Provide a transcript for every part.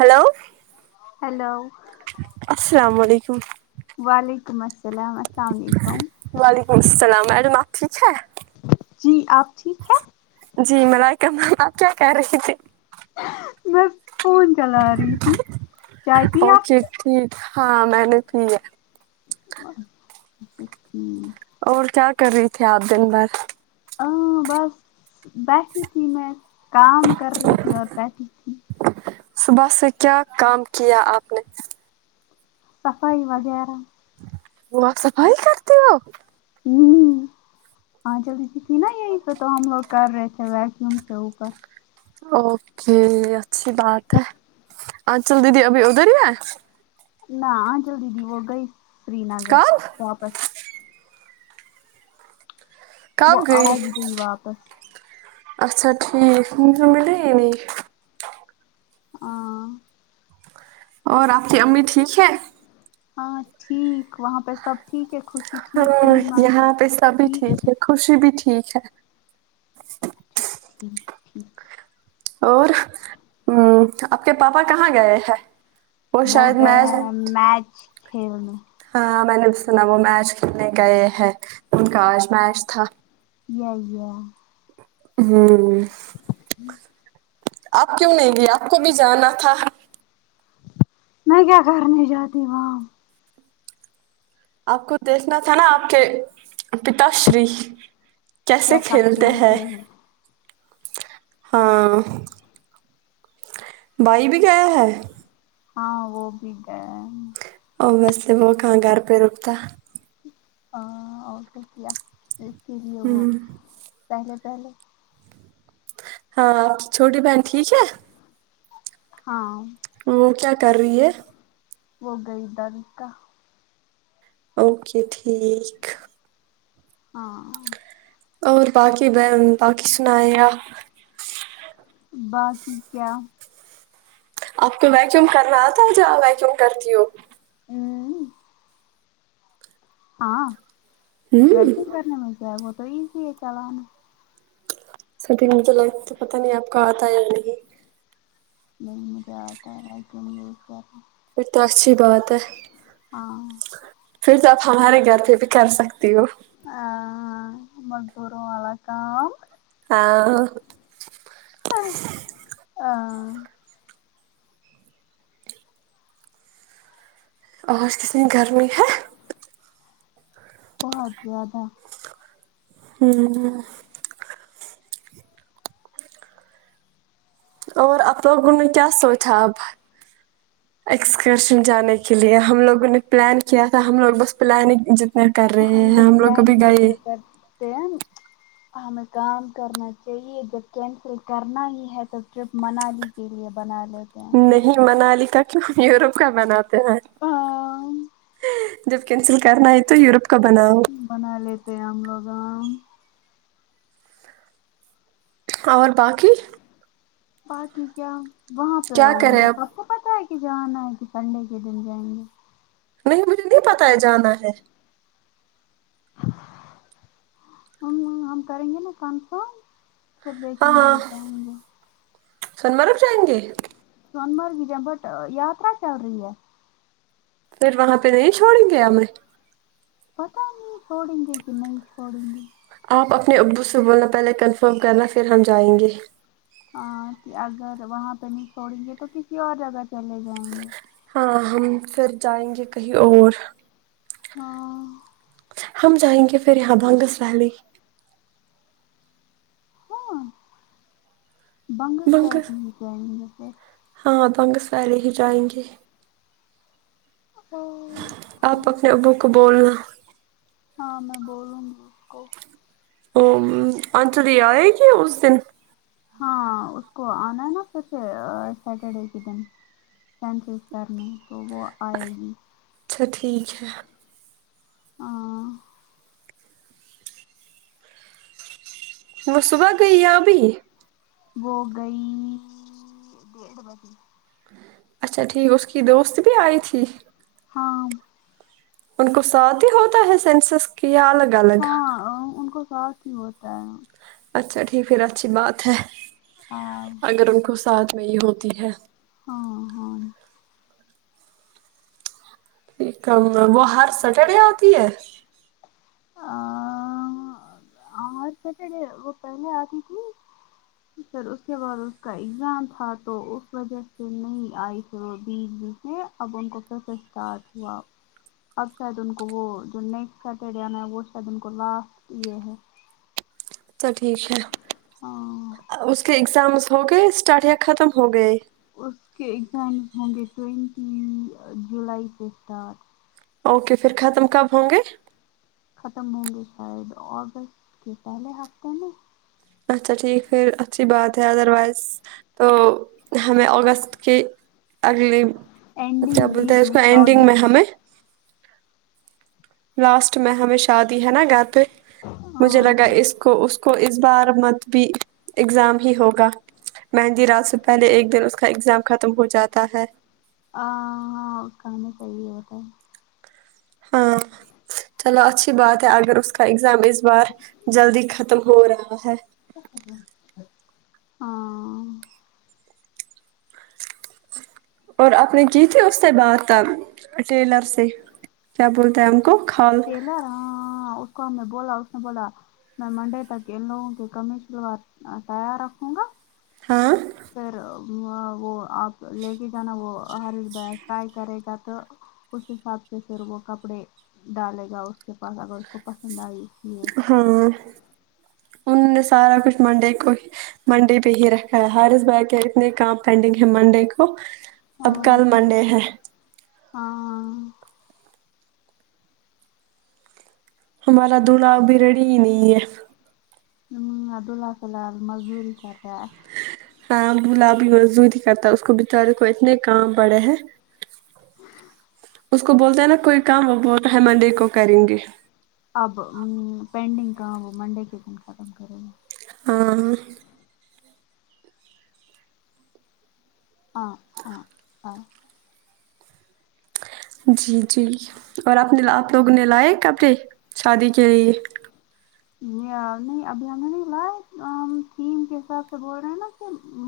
hello hello السلام علیکم وعلیکم السلام السلام علیکم وعلیکم السلام اڈم آپفی ہے جی آپ ٹھیک ہیں جی ملائکم آپ کیا کہہ رہے تھے بس فون چلا رہی تھی چاہتیھی آپ اوکے ٹھیک ہاں میں نے بھی ہے چ ہٹ اور کیا کر رہی تھی آپ دن بھر ہ بس بیٹھی تھی میں کام کر رہی تھی اور بیٹھی تھی صبح سے کیا کام کیا آپ نے صفائی وغیرہ وہ آ صفائی کرتی ہو‌ آپ ہوں ہاں جلدی ج تھی نا یہیں پ کام لوگ کر رہے تھے ویکیوم سے اوپر اوکے اچھی بات ہے آچل دیدی ابھی ادھر ہی ہے نہ آ جلدی د وہ گئی سری نگر کب واپس کب وہ گئی آج واپس اچھا ٹھیک م د نہیں ہ اور آپ کی امی ٹھیک ہے ہاں ٹھیک وہاں پہ سب ٹھیک ہے خوشی ٹھیک ہاں پریمی ماں یہاں پہ سبھی ٹھیک ٹھیک ہے خوشی بھی ٹھیک ہے اچھا ٹھیک ٹھیک اور ہ آپ کے پاپا کہاں گئے ہیں وہ شاید گیا میچ ہیں میچ کھیل میں ہاں میں نے بھی سونا وہ میچ کھیلنے گئے ہیں ان کا آج میچ تھا یال یا ہ آپ کیوں نہیں لی آپ کو بھی جانا تھا میں کیا کرنی جاتی واں آپ کو دیکھنا تھا نا آپ کے پتا شری کیسے کھیلتے ہیں ہاں بائی بھی کیا ہے ہاں وہ بھی گیا ہے ا بسے وہ کہاں گھر پہ رکتا ہاں اور شکہ تو اس کے لیے وہ پہلے پہلے ہاں آپ کی چھوٹی بہن ٹھیک ہے ہاں وہ کیا کر رہی ہے وہ گی گادک کا اوکے ٹھیک ہاں اور باقی بہن باقی سنا یہ باقی کیا آپ کو ویکیوم کرنا آتا جہ ویکیوم کرتی ہو ہوں ہاں ویکسنگ کرنے میں جائے وہ تو ایزی ہے چلانا سب مجھے لگ تو پتا نہیں آپ کا ہاتھ آ ے یہ نہیں نہیں مجھے آتا ہے اج گھم نے گیا تھا ب تو اچھی بات ہے پھر تو آپ ہمارے گھر پہ بھی کر سکتی ہو ا مذدروں والا کاام ہاں ہا اور کتنی گرمی ہے بہت زیادہ ہوں اور آپ لوگوں نے کیا سوچا اب ایکسکرشن جانے کے لیے ہم لوگوں نے پلان کیا تھا ہم لوگ بس پلانگ کر رہے ہیں ہم لوگ کبھی گائے دہان ہمیں کام کرنا چاہیے جب کینسل کرنا ہی ہے تو ٹرپ منالی کے لیے بنا لے نہیں منالی کا کیوں ہم یوروپ کا بناتے ہیں جب کینسل کرنا ہے تو یوروپ کا بناؤ بنا لیتے ہیں ہم لوگ گا اور باقی باقی کیا وہاں پہ کیا کریں اب سب کو پتاہ ہے کہ جانا ہے کہ سنڈے کے دن جائیں گے نہیں مجھے نہیں پتا ہے جانا ہے ہم ہم کریں گے نا کنفرم سب ہاں گیے ہاں سنمرگ جائیں گے سون مرگ جا بٹ یاترا چل رہی ہے پھر وہاں پے نہیں چھوڑیں گے ہمیں پتہ نہیں چھوڑیں گے کی نہیں چھوڑیں گے آپ اپنے ابدو سے بولنا پہلے کنفرم کرنا پھر ہم جائیں گے ہاں کی اگر وہاں پے نہیں چھوڑیں گے تو کسی اور جگہ چلے جائیں گے ہاں ہم پھر جائیں گے کہیں اور ہاں ہم جائیں گے پھر یہاں بانگس ویلی ہاں بنگس ویلی ہی جائیں گے پھر ہاں بنگس والے ہی جائیں گے ہاں آپ اپنے ابو کو بولنا ہاں میں بولوں گی ان کو او آنچلی آئے گی اس دن ہاں اس کو آنا ہے نا پھر سے سیٹرڈے کے دن [unintelligible] کرنے تو وہ آئے گی اچھا ٹھیک ہے ہاں وہ صبح گیا یا ابھی وہ گئی ڈیڑھ بجے اچھا ٹھیک اس کی دوست بھی آئی تھی ہاں ان کو ساتھ ہی ہوتا ہے سینسس کی الگ الگ ہاں ان کو ساتھ ہی ہوتا ہے اچھا ٹھیک پھر اچھی بات ہے ہاں اگر ان کو ساتھ میں ہی ہوتی ہے ہاں ہاں ٹھیک ہے وہ ہر سٹرڈے آتی ہے آ ہار سٹرڈے وہ پہلے آتی تھی پھر اس کے بعد اس کا ایگزام تھا تو اس وجہ سے نہیں آئی پھر وہ [unintelligible] یے اب ان کو پھر اسے سٹارٹ ہوا اب شاید ان کو وہ جو نیکسٹ سیٹرڈے آنا ہے وہ شاید ان کو لاسٹ یے ہے تو ٹھیک ہے ہاں اس کے ایگزام ہو گئے اسٹارٹ یا ختم ہو گئے اس کے اگزامز ہوں گے ٹئونٹی جولائی سے اسٹارٹ اوکے پھر ختم کب ہوں گے ختم ہوں گے شاید آگست کے پہلے ہفتے میں اچھا ٹھیک پھر اچھی بات ہے ادر وائز تو ہمیں اگست کی اگلی اینڈنگ کیا ویک بولتے اس میں کو اینڈنگ سعودی میں ہمیں لاسٹ میں ہمیں شادی ہے نا گھر پہ مجھے ہاں لگا اس کو اس کو اس بار مت بھی ایگزام ہی ہوگا مہندی رات سے پہلے ایک دن اس کا ایگزام ختم ہو جاتا ہے آ ہاں کہانا صحیح ہے بتائی ہاں چلو اچھی بات ہے اگر اس کا ایگزام اس بار جلدی ختم ہو رہا ہے کیا کر رہی اور آپ نے کی تھی اس سے بات ٹیلر سے کیا بولتے ہیں ہم کو کھال ٹیلر ہاں اس کو ہم نے بولا اس نے بولا میں منڈے تک ان لوگوں کے کمیز شلوار تیار رکھوں گا ہاں پھر وہ آپ لے کے جانا وہ ہری بیگ فرائی کرے گا تو اس حساب سے پھر وہ کپڑے ڈالے گا اس کے پاس اگر اس کو پسند آئی اس لیے ہاں ان نے سارا کچھ منڈے کو منڈے پہ ہی رکھا ہے ہارس بھائی کیا اتنے کام پینڈنگ ہے منڈے کو اب ہاں کل منڈے ہے ہاں ہمارا دلہا اب بھی رڑی ہی نہیں ہے ہمم ابدولا فیل ہل مزدوری کرا ہے ہ گلابی مزود ہی کرتا ہے اس کو بچارے کو اتنے کام پڑے ہیں اس کو بولتے ہیں نا کوئی کام وہ بہت ہیمندی کو کریں گے اب پینڈنگ کام وہ منڈے کے کن ختم کرے گے ہاں ہاں ہاں ہاں جی جی اور آپ نے آپ لوگوں نے لائے کبے شادی کے لیے نہیں ابھی ہم نے نہیں لائے ہم تھیم کے حساب سے بول رہے ہیں نا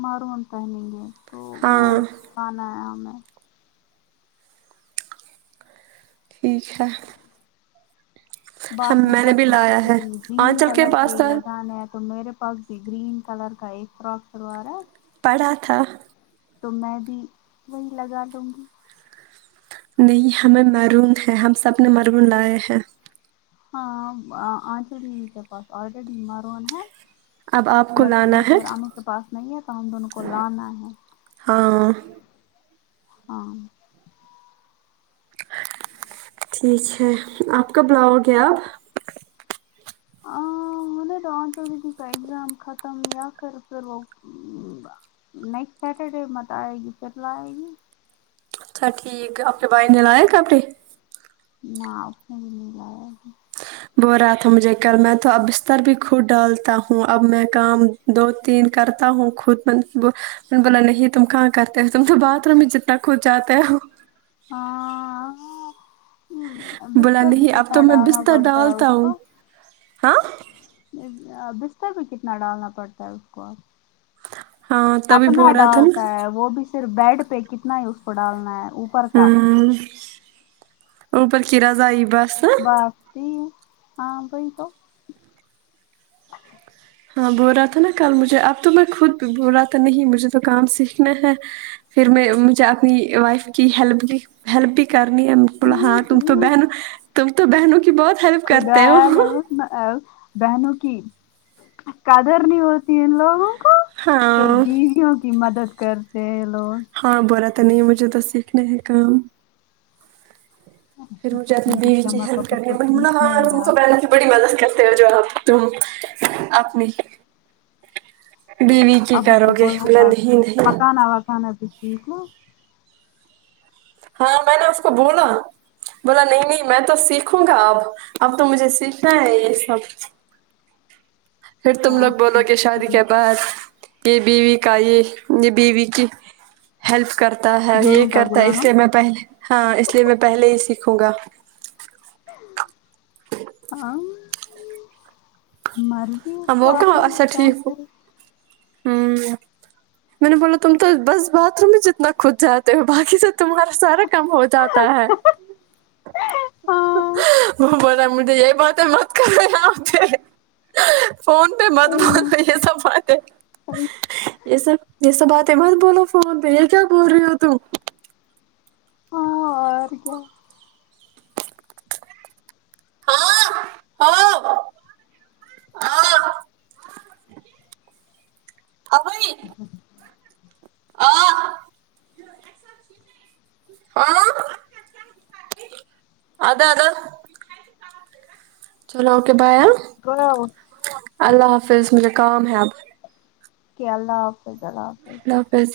مرون پہنیں گے تو وہ ہاں کانا ہے ہمیں ٹھیک ہے ہم باقی میں نے سب بھی لایا کچھ ہے گرین آنچل کلر کے پاس ہی تو لگانے ہیں تو میرے پاس گرین کلر کا ایک فراک سلو رہا ہے پڑھا تھا تو میں بھی وہی لگا لوں گی نہیں ہمیں محرون ہے ہم سب نے مرون لائے ہیں ہاں آنشو دیوی کے پاس آلریڈی ایمار ون ہے اب آپ کو بٹ لانا میرے ہے اھر رانو کے پاس نہیں ہے تو ہم دون کو لانا ہے واہ ہاں ٹھیک ہے آپ کا بلاؤ گے آپ ہ مینی دو کو اگزام ختم یا پھر پھر وہ نیکسٹ سیٹرڈے مت آئے گی فتلا آئے گی اچھا ٹھیک اپنے بھائی نے لائے کپڑے نہ اے بھی نہیں لایا بو رہا تھا مجھے کر میں تو اب بستر بھی خھود ڈالتا ہوں اب میں کام دو تین کرتا ہوں خود بولا نہیں تم کہاں کرتے ہو تم تو بات روم میں جنا کا کھد جاتے ہو ہاں بولا بستر بھی نہیں اب تو کتنا میں ڈالنا بستر پڑتا ہے اس ڈالتا ہوں کو ہاں بستر بھی کتنا ڈالنا پڑتا ہے اس کو ہاں تبھی اپنا بول رہا تھا ڈالتا نا ہے وہ بھی پھر بیڈ پہ کتنا ہی اس پر ڈالنا ہے اوپر کا ہوں اوپر کی رضائ بس بس ٹھیک ہاں بالکل ہاں بول رہا تھا نا کل مجھے اب تو میں خود بول رہا تھا نہیں مجھے تو کام سیکھنا ہے پھر میں مجھے اپنی وائف کی ہیلپ دی ہیلپ بھی کرنی ہے بولا ہوں، ہاں تم تو ہوں، بہن تم تو بہنوں کی بہت ہیلپ خدا کرتے ہو بہنوں کی قدر نہیں ہوتی لوگوں کو پھر ہاں بیویوں کی مدد کرتے ہیں لوگ ہاں برا تو نہیں مجھے تو سیکھنا ہے کام فھروی اپنی ٹھیک اس بیوی کا کی مطلب ہیلپ اس کو کر منا سیکھنے ہیں ہ اب بے کی بی مدد کرتے جو آب تم اپمی بیوی کی کرو گے بولا نہیں نہیں [unintelligible] ٹیک ہو ہاں میں نے اس کو بولا بولا نہیں نہیں میں تو سیکھوں گا اب تو مجھے سیکھنا ہے یے سب پھر تم لوگ اچھا بولو گے شادی کے ٹھیک بعد یے بیوی کا یے یے بیوی کی ہیلپ کرتا ہے یے جوروں کا کرتا ہے اس غلام لیے میں پہلے ہاں اس لیے میں پہلے ہی سیکھوں گا ہاں ماری اب وہ کہا اچھا ٹھیک ہو آمم میں نے بولا تم تو بس باتھ روم میں جتنا خود جاتے ہو باقی تو تمہارا سارا کم ہو جاتا ہے ہاں وہ بولا مجھے یہی باتی مت کر آتے فون پے مت بولو ہاں یے سب باتیں یے سب یے سب بات ہے مت بولو فون پے یے کیا بول رہی ہو تم اور کیا ہاں ہاں ہاں ابھئی آ ہاں ادا ادا چلو اوکے بائے [unintelligible] اللہ حافظ مجھے کام ہے اب کے اللہ حافظ اللہ حافظ اللہ حافظ